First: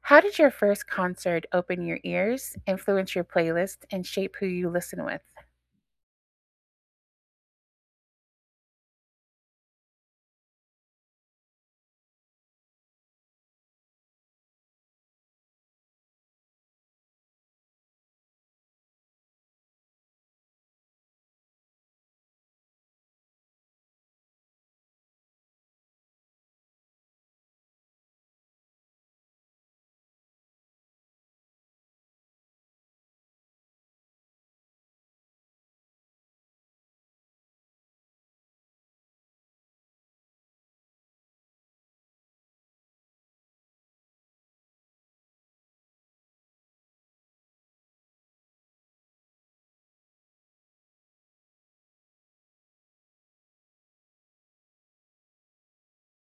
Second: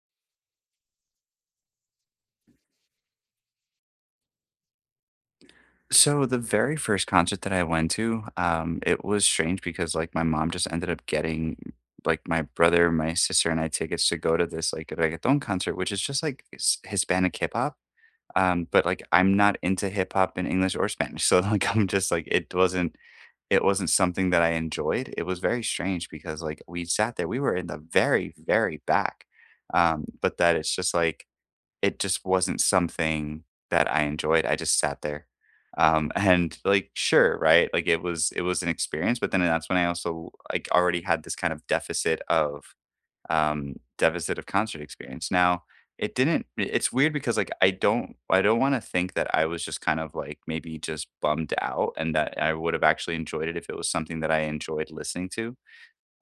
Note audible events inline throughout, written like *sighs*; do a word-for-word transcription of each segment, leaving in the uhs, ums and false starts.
How did your first concert open your ears, influence your playlist, and shape who you listen with? So the very first concert that I went to, um, it was strange because like my mom just ended up getting like my brother, my sister, and I tickets to go to this like reggaeton concert, which is just like s- Hispanic hip hop. Um, but like I'm not into hip hop in English or Spanish, *laughs* so like I'm just like it wasn't it wasn't something that I enjoyed. It was very strange because like we sat there, we were in the very very back, um, but that it's just like it just wasn't something that I enjoyed, I just sat there. Um, *laughs* and, like, sure, right? Like, it was it was an experience, but then that's when I also, like, already had this kind of deficit of, um deficit of concert experience. Now, it didn't it's weird because, like, I don't I don't wanna think that I was just kind of, like, maybe just bummed out and that I would have actually enjoyed it if it was something that I enjoyed listening to.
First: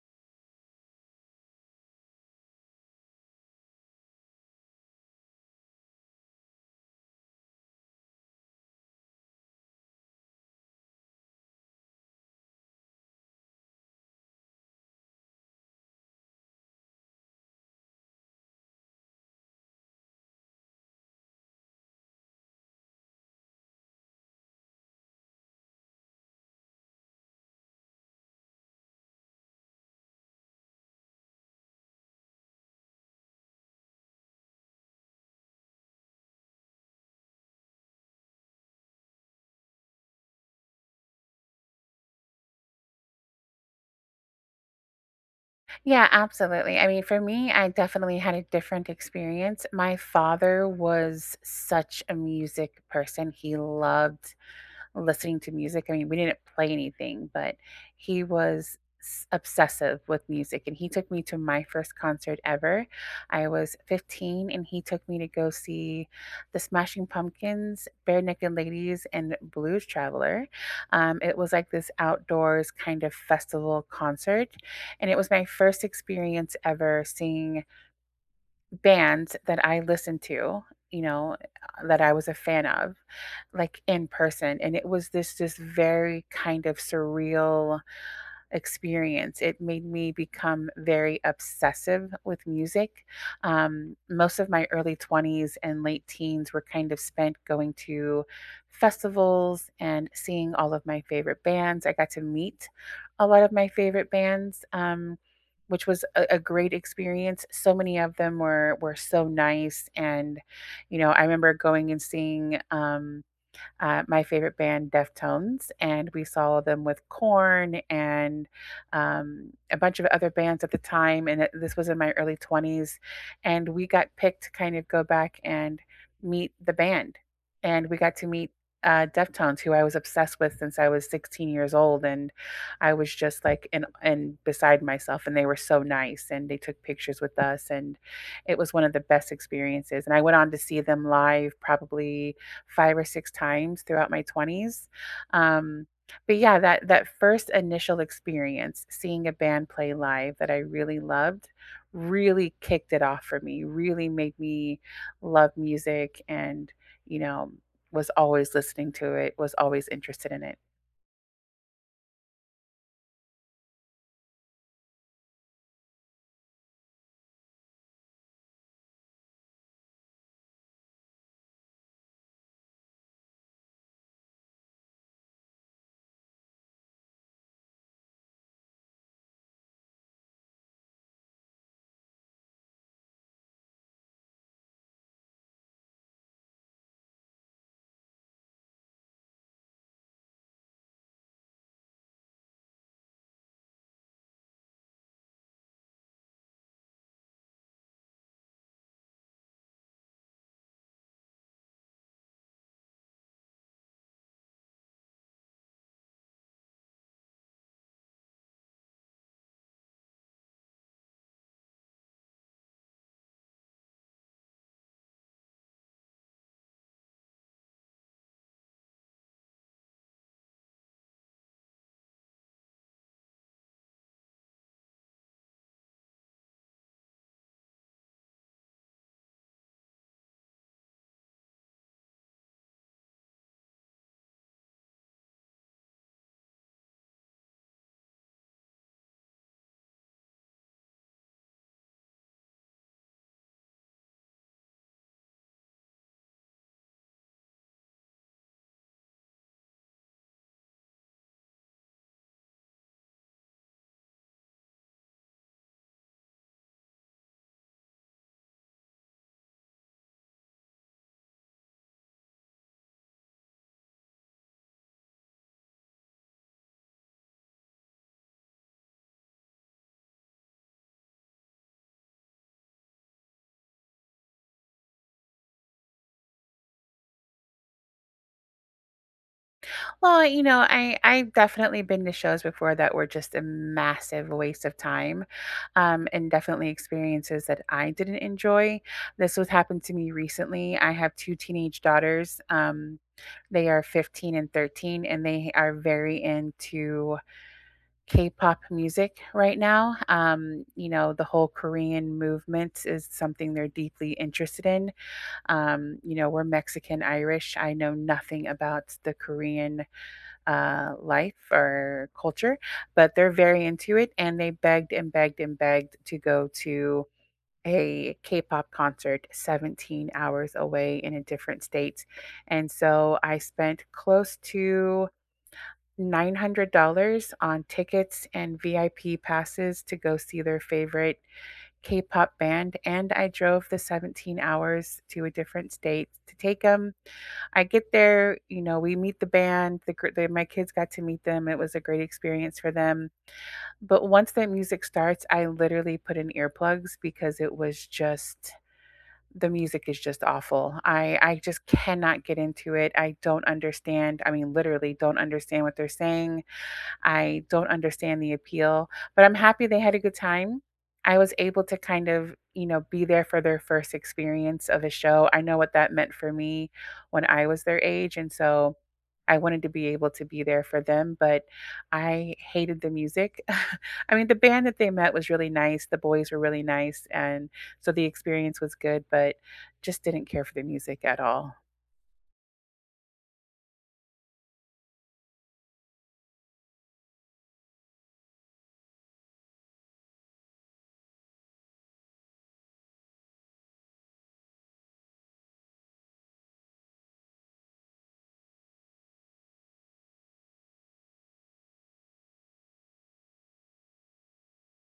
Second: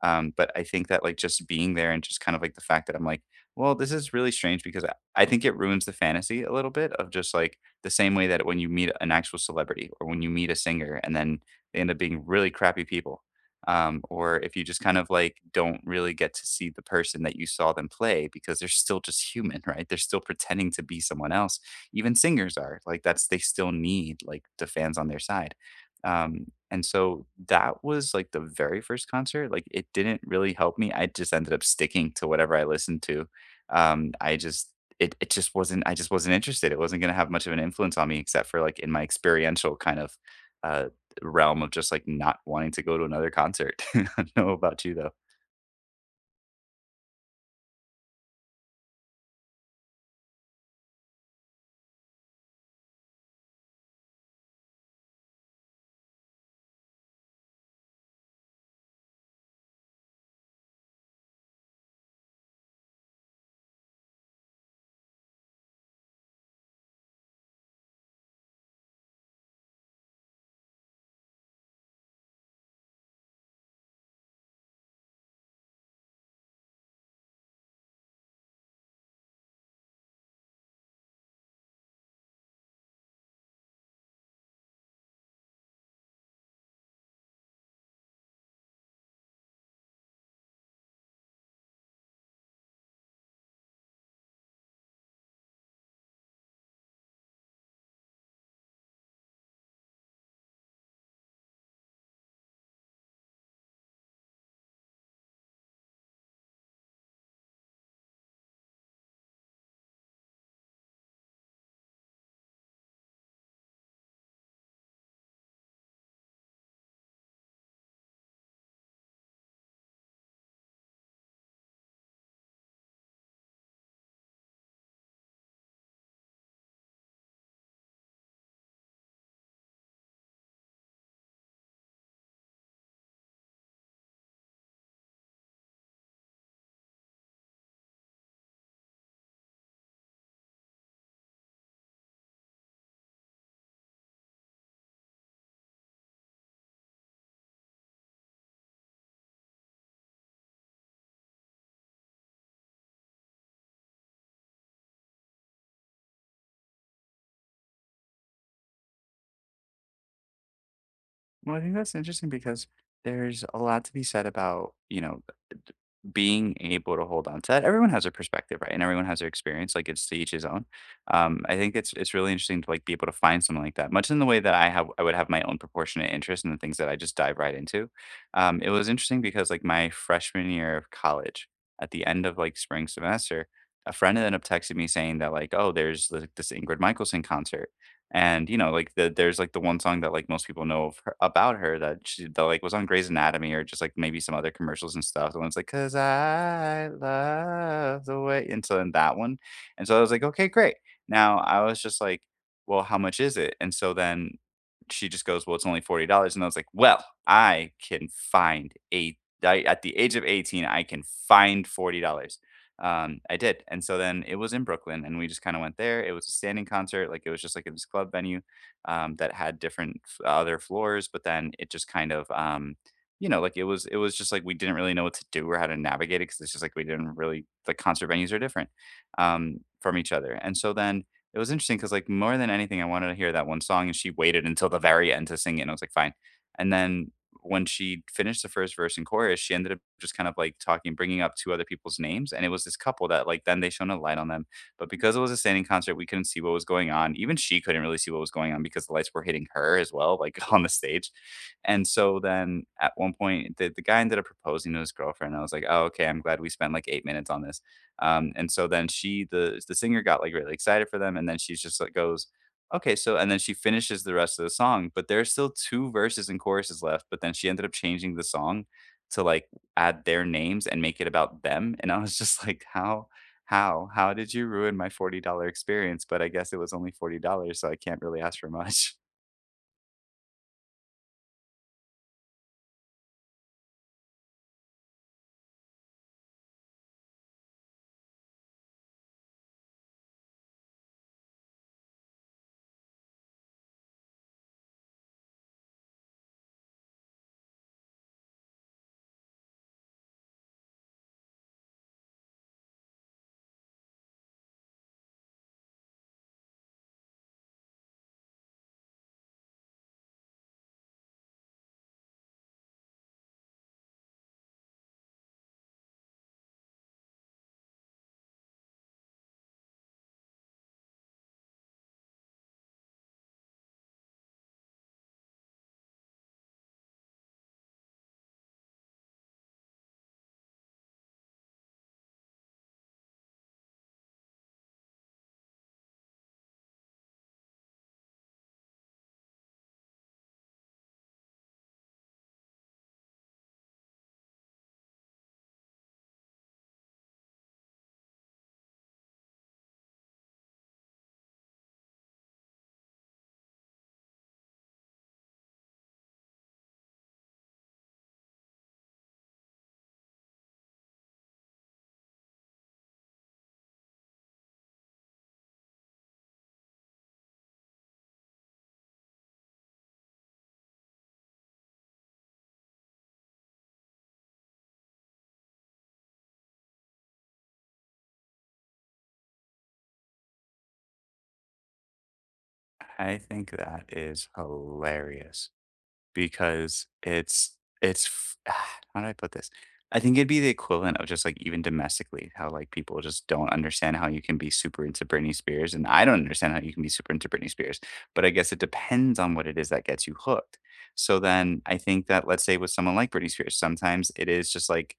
Um, but I think that like just being there and just kind of like the fact that I'm like, well, this is really strange because I, I think it ruins the fantasy a little bit of just like the same way that when you meet an actual celebrity or when you meet a singer and then they end up being really crappy people. Um, or if you just kind of like don't really get to see the person that you saw them play because they're still just human, *laughs* right? They're still pretending to be someone else. Even singers are like that's they still need like the fans on their side. Um, and so that was, like, the very first concert, like, it didn't really help me, I just ended up sticking to whatever I listened to. Um, I just it it just wasn't I just wasn't interested, it wasn't gonna have much of an influence on me except for, like, in my experiential kind of, uh, realm of just, like, not wanting to go to another concert. *laughs* I don't know about you, though. Yeah, absolutely. I mean, for me, I definitely had a different experience. My father was such a music person. He loved listening to music. I mean, we didn't play anything, but he was s- obsessive with music and he took me to my first concert ever. I was fifteen and he took me to go see the Smashing Pumpkins, Bare Naked Ladies, and Blues Traveler. Um, it was like this outdoors kind of festival concert and it was my first experience ever seeing bands that I listened to, you know, that I was a fan of, like, in person, and it was this this very kind of surreal experience. It made me become very obsessive with music. Um, most of my early twenties and late teens were kind of spent going to festivals and seeing all of my favorite bands. I got to meet a lot of my favorite bands. Um, which was a, a great experience. So many of them were were so nice, and you know, I remember going and seeing um, uh, my favorite band, Deftones, and we saw them with Korn and um, a bunch of other bands at the time. And it- this was in my early twenties. And we got picked to kind of go back and meet the band. And we got to meet uh, Deftones, who I was obsessed with since I was sixteen years old. And I was just like in and beside myself. And they were so nice. And they took pictures with us. And it was one of the best experiences. And I went on to see them live probably five or six times throughout my twenties. Um, but yeah, that that first initial experience seeing a band play live that I really loved really kicked it off for me. Really made me love music and, you know, was always listening to it, was always interested in it. Well, I think that's interesting because there's a lot to be said about, you know, being able to hold on to that everyone has a perspective, right? And everyone has their experience, like, it's to each his own. Um, I think it's it's really interesting to, like, be able to find something like that, much in the way that I have I would have my own proportionate interest in the things that I just dive right into. Um, it was interesting because, like, my freshman year of college, at the end of, like, spring semester, a friend ended up texting me saying that, like, "Oh, there's, like, this Ingrid Michaelson concert," and, you know, like, the there's, like, the one song that, like, most people know of her about her that she that, like, was on Grey's Anatomy or just, like, maybe some other commercials and stuff. The one's like, "'Cause I love the way," and so then that one. And so I was like, "Okay, great." Now I was just like, "Well, how much is it?" And so then she just goes, "Well, it's only forty dollars." And I was like, "Well, I can find a I at the age of eighteen, I can find forty dollars." Um, I did, and so then it was in Brooklyn, and we just kinda went there. It was a standing concert, like, it was just, like, in this club venue, um, that had different f other floors, but then it just kind of, um, you know, like, it was it was just, like, we didn't really know what to do or how to navigate it, because it's just, like, we didn't really the concert venues are different, um, from each other, and so then it was interesting, because like, more than anything, I wanted to hear that one song, and she waited until the very end to sing it, and I was like, "Fine." And then when she finished the first verse and chorus, she ended up just kind of like talking, bringing up two other people's names. And it was this couple that, like, then they shone a light on them. But because it was a standing concert, we couldn't see what was going on. Even she couldn't really see what was going on because the lights were hitting her as well, like *laughs* on the stage. And so then at one point, the, the guy ended up proposing to his girlfriend. I was like, oh, okay, I'm glad we spent like eight minutes on this. Um, and so then she, the, the singer got like really excited for them. And then she's just like, goes, okay, so and then she finishes the rest of the song, but there's still two verses and choruses left, but then she ended up changing the song to, like, add their names and make it about them, and I was just like, "How how how did you ruin my forty dollars experience?" But I guess it was only forty dollars so I can't really ask for much. Well, you know, I I've definitely been to shows before that were just a massive waste of time, um, and definitely experiences that I didn't enjoy. This was happened to me recently. I have two teenage daughters. Um, they are fifteen and thirteen, and they are very into K-pop music right now. Um, you know, the whole Korean movement is something they're deeply interested in. Um, you know, we're Mexican Irish. I know nothing about the Korean uh, life or culture, but they're very into it. And they begged and begged and begged to go to a K pop concert seventeen hours away in a different state. And so I spent close to nine hundred dollars on tickets and V I P passes to go see their favorite K pop band. And I drove the seventeen hours to a different state to take them I get there, you know, we meet the band, the, gr- the my kids got to meet them. It was a great experience for them. But once that music starts, I literally put in earplugs because it was just the music is just awful. I I just cannot get into it. I don't understand. I mean, literally don't understand what they're saying. I don't understand the appeal, but I'm happy they had a good time. I was able to kind of, you know, be there for their first experience of a show. I know what that meant for me when I was their age. And so I wanted to be able to be there for them, but I hated the music. *laughs* I mean, the band that they met was really nice. The boys were really nice. And so the experience was good, but just didn't care for the music at all. *laughs* I think that is hilarious. Because it's it's f *sighs* how do I put this? I think it'd be the equivalent of just, like, even domestically, how, like, people just don't understand how you can be super into Britney Spears, and I don't understand how you can be super into Britney Spears, but I guess it depends on what it is that gets you hooked. So then I think that, let's say with someone like Britney Spears, sometimes it is just, like,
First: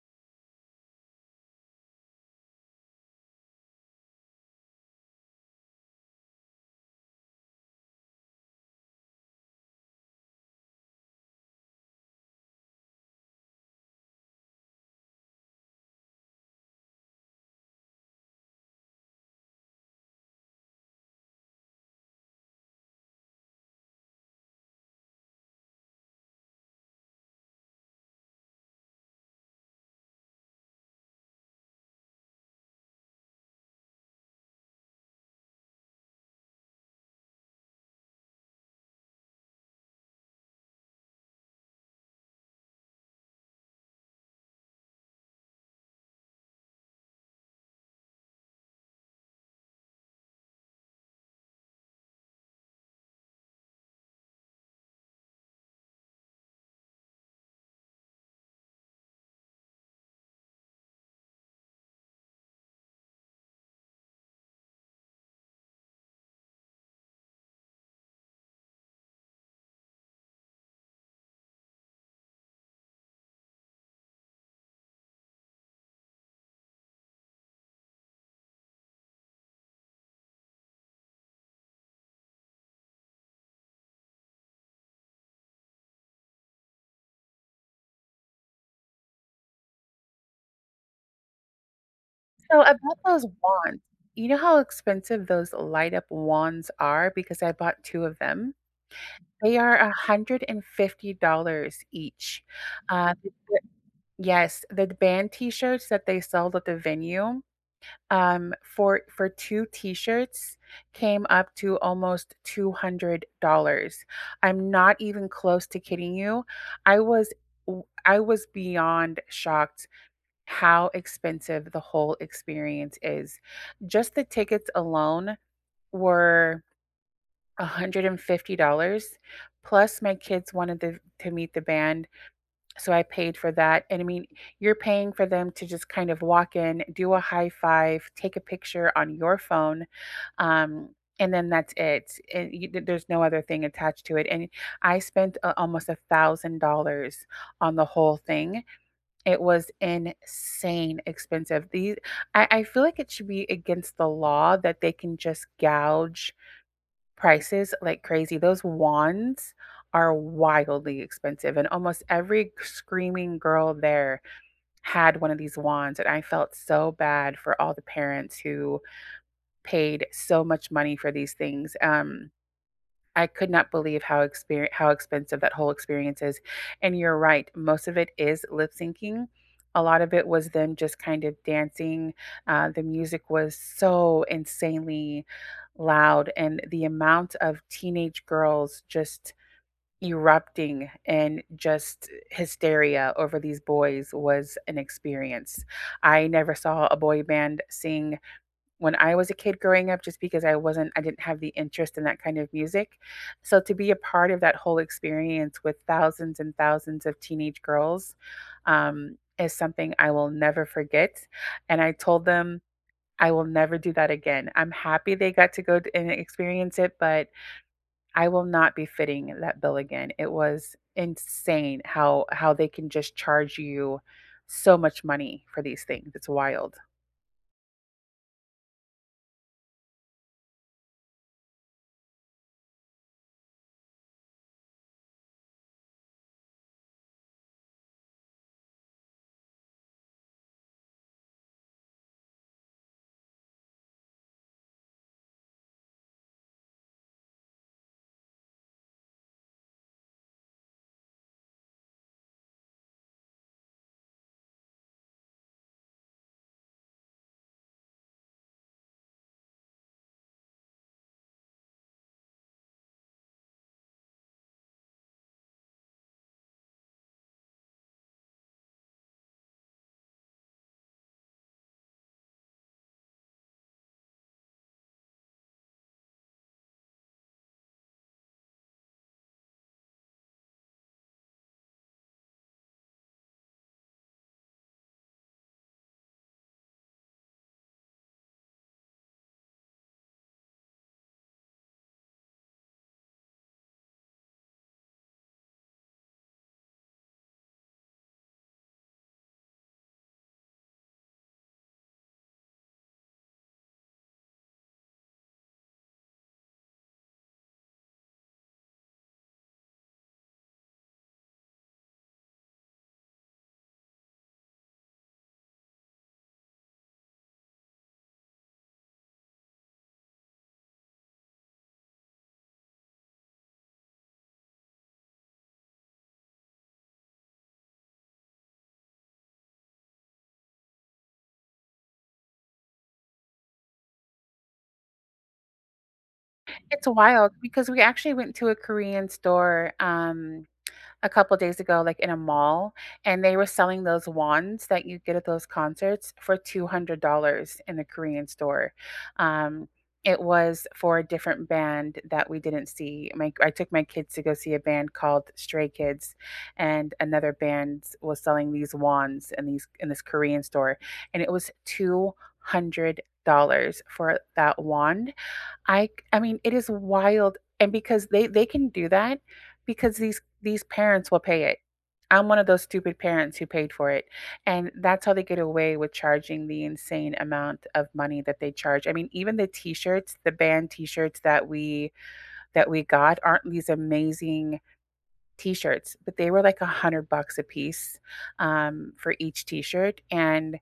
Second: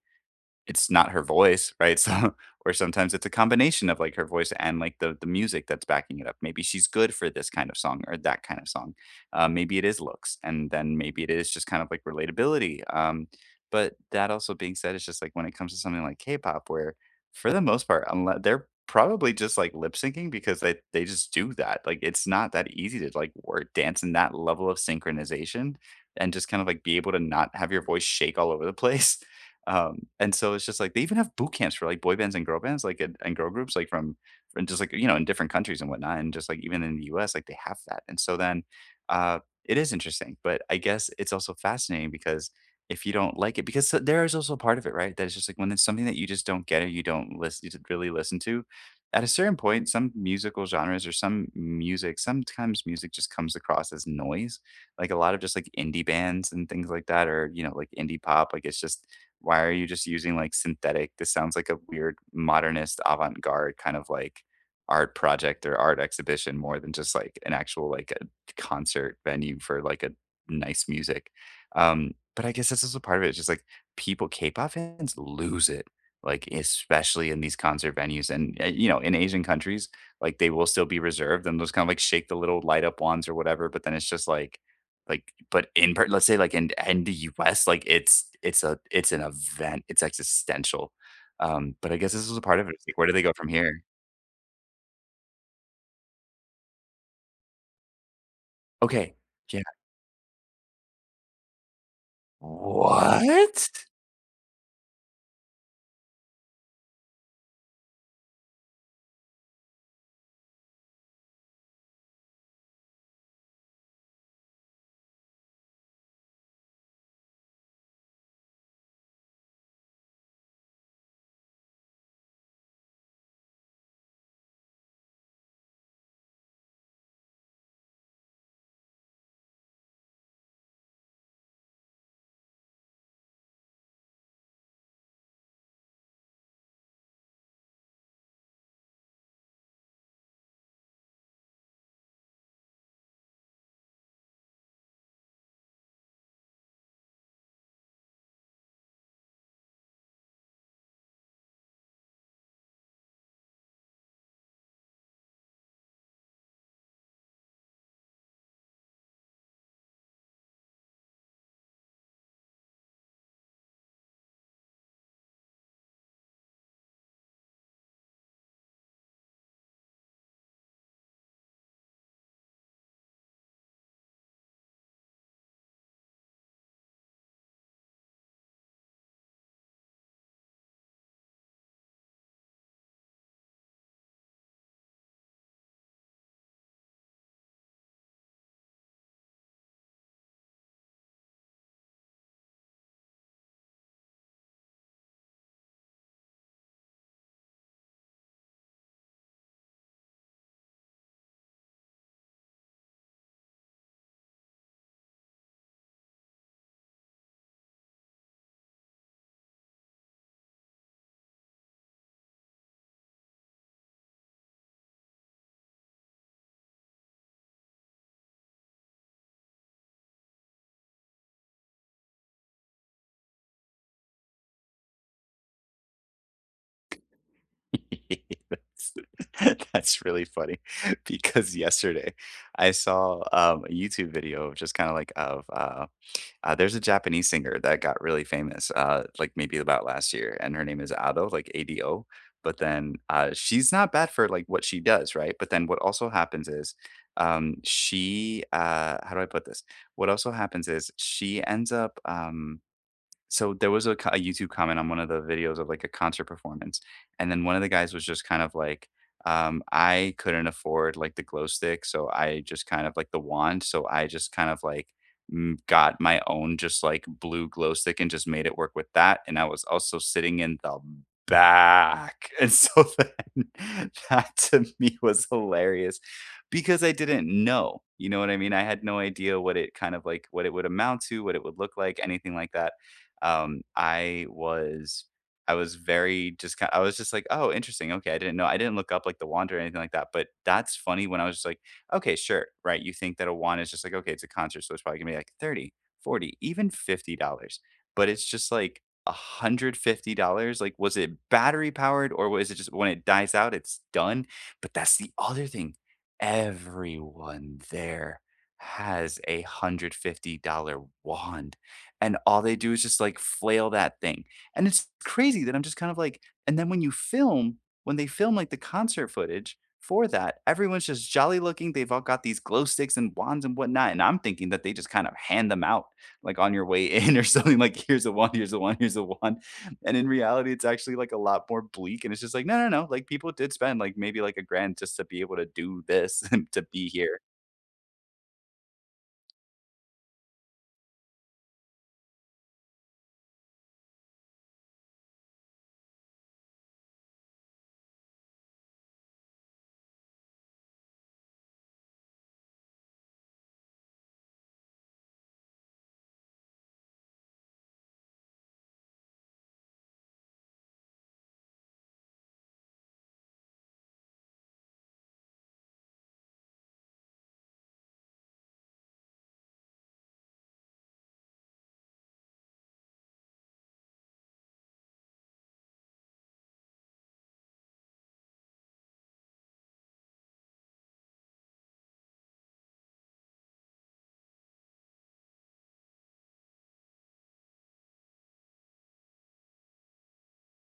it's not her voice, right? So *laughs* or sometimes it's a combination of, like, her voice and, like, the the music that's backing it up. Maybe she's good for this kind of song or that kind of song. Uh, maybe it is looks, and then maybe it is just kind of, like, relatability, um, but that also being said, it's just, like, when it comes to something like K-pop where, for the most part, unle they're probably just, like, lip syncing because they they just do that. Like, it's not that easy to, like, work dance in that level of synchronization and just kind of, like, be able to not have your voice shake all over the *laughs* place. Um, and so it's just like they even have boot camps for like boy bands and girl bands, like and, and girl groups, like from, from just like you know in different countries and whatnot, and just like even in the U S, like they have that. And so then uh, it is interesting, but I guess it's also fascinating because if you don't like it, because so- there is also a part of it, right? That it's just like when it's something that you just don't get or you don't listen, you really listen to. At a certain point, some musical genres or some music, sometimes music just comes across as noise like a lot of just like indie bands and things like that or you know like indie pop like it's just why are you just using like synthetic? This sounds like a weird modernist avant-garde kind of like art project or art exhibition more than just like an actual like a concert venue for like a nice music. Um, but I guess this is a part of it. It's just like people, K-pop fans lose it, like especially in these concert venues. And uh, you know, in Asian countries, like they will still be reserved and just kind of like shake the little light up wands or whatever. But then it's just like like, but in per let's say, like, in in the U S, like, it's it's a it's an event, it's existential. Um, but I guess this is a part So of it, it's like, about where do they those go from wands, here? you know how expensive those light up wands are because I bought two of them? Okay, They yeah. are one hundred fifty dollars each. Uh, the the What? Yes, the band t-shirts that they sold at the venue, um, for for two t-shirts came up to almost two hundred dollars. I'm not even close to kidding you. I was w I was beyond shocked how expensive the whole experience is. Just the tickets alone were one hundred fifty dollars, plus my kids wanted to, to meet the band, so I paid for that. And I mean, you're paying for them to just kind of walk in, do a high five, take a picture on your phone, um, and then that's it. And you, th- there's no other thing attached to it. And I spent uh, almost a thousand dollars on the whole thing. It was insane expensive. These I I feel like it should be against the law that they can just gouge prices like crazy. Those wands are wildly expensive, and almost every screaming girl there had one of these wands, and I felt so bad for all the parents who paid so much money for these things. Um I could not believe how exper how expensive that whole experience is, and you're right, most of it is lip syncing. A lot of it was them just kind of dancing. Uh, the music was so insanely loud, and the amount of teenage girls just erupting and just hysteria over these boys was an experience. I never saw a boy band sing when I was a kid growing up just because I wasn't I didn't have the interest in that kind of music. So to be a part of that whole experience with thousands and thousands of teenage girls um, is something I will never forget. And I told them I will never do that again. I'm happy they got to go and experience it, but I will not be fitting that bill again. It was insane how how they can just charge you so much money for these things. It's wild. *laughs* That's *laughs* that's really funny *laughs* because yesterday I saw, um, a YouTube video of just kinda like of, uh Uh, there's a Japanese singer that got really famous, uh, like maybe about last year, and her name is Ado, like A D O. But then uh, she's not bad for like what she does, right? But then what also happens is um, she, uh, how do I put this? What also happens is she ends up um, so there was a, co- a YouTube comment on one of the videos of like a concert performance, and then one of the guys was just kind of like, um, "I couldn't afford like the glow stick, so I just kind of like the wand, so I just kind of like mm, got my own just like blue glow stick and just made it work with that." And I was also sitting in the back, *laughs* and so then *laughs* that to me was hilarious because I didn't know. You know what I mean? I had no idea what it kind of like, what it would amount to, what it would look like, anything like that, um, I was I was very just kind I was just like, "Oh, interesting. Okay, I didn't know." I didn't look up like the wand or anything like that, but that's funny when I was just like, "Okay, sure." Right? You think that a wand is just like, "Okay, it's a concert, so it's probably gonna be like thirty, forty, even fifty dollars." But it's just like one hundred fifty dollars. Like, was it battery powered or was it just when it dies out, it's done? But that's the other thing. Everyone there has a one hundred fifty dollars wand and all they do is just, like, flail that thing, and it's crazy that I'm just kind of like and then when you film when they film, like, the concert footage for that, everyone's just jolly looking, they've all got these glow sticks and wands and whatnot, and I'm thinking that they just kind of hand them out, like, on your way *laughs* in or something, like, "Here's a wand, here's a wand, here's a wand," and in reality, it's actually, like, a lot more bleak, and it's just like, "No, no, no," like, people did spend, like, maybe, like, a grand just to be able to do this *laughs* and to It's be here. wild because we actually went to a Korean store, um, a couple days ago, like, in a mall, and they were selling those wands that you get at those concerts for two hundred dollars in the Korean store. Um, it was for a different band that we didn't see. My I took my kids to go see a band called Stray Kids, and another band was selling these wands in these in this Korean store, and it was two hundred dollars for that wand. I I mean, it is wild, and because they they can do that because these these parents will pay it. I'm one of those stupid parents who paid for it, and that's how they get away with charging the insane amount of money that they charge. I mean, even the t-shirts, the band t-shirts that we that we got aren't these amazing t-shirts, but they were like a hundred bucks a piece um, for each t-shirt, and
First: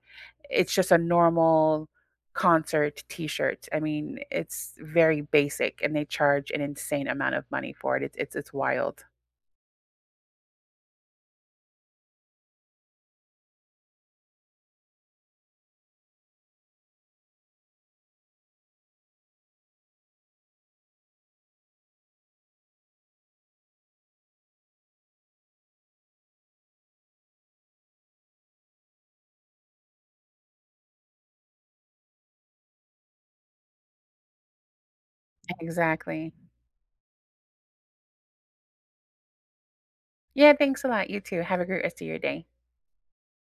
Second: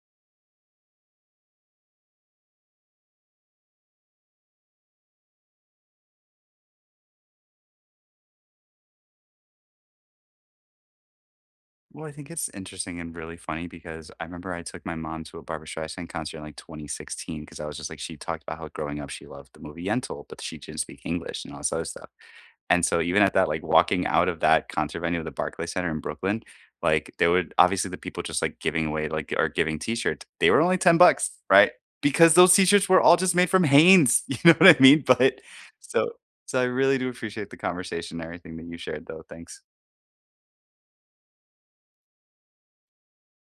it's just a normal concert t-shirt. I mean, it's very basic, and they charge an insane amount of money for it. It's it's it's wild. Well, I think it's interesting and really funny because I remember I took my mom to a Barbra Streisand concert in like twenty sixteen because I was just like, she talked about how growing up she loved the movie Yentl, but she didn't speak English and all this other stuff. And so even at that, like walking out of that concert venue of the Barclay Center in Brooklyn, like there would obviously the people just like giving away like or giving t-shirts, they were only ten bucks, right? Because those t-shirts were all just made from Hanes. *laughs* You know what I mean? But so Exactly. so I really do appreciate the conversation and everything that you shared though. Thanks. Yeah. Thanks a lot. You too. Have a great rest of your day.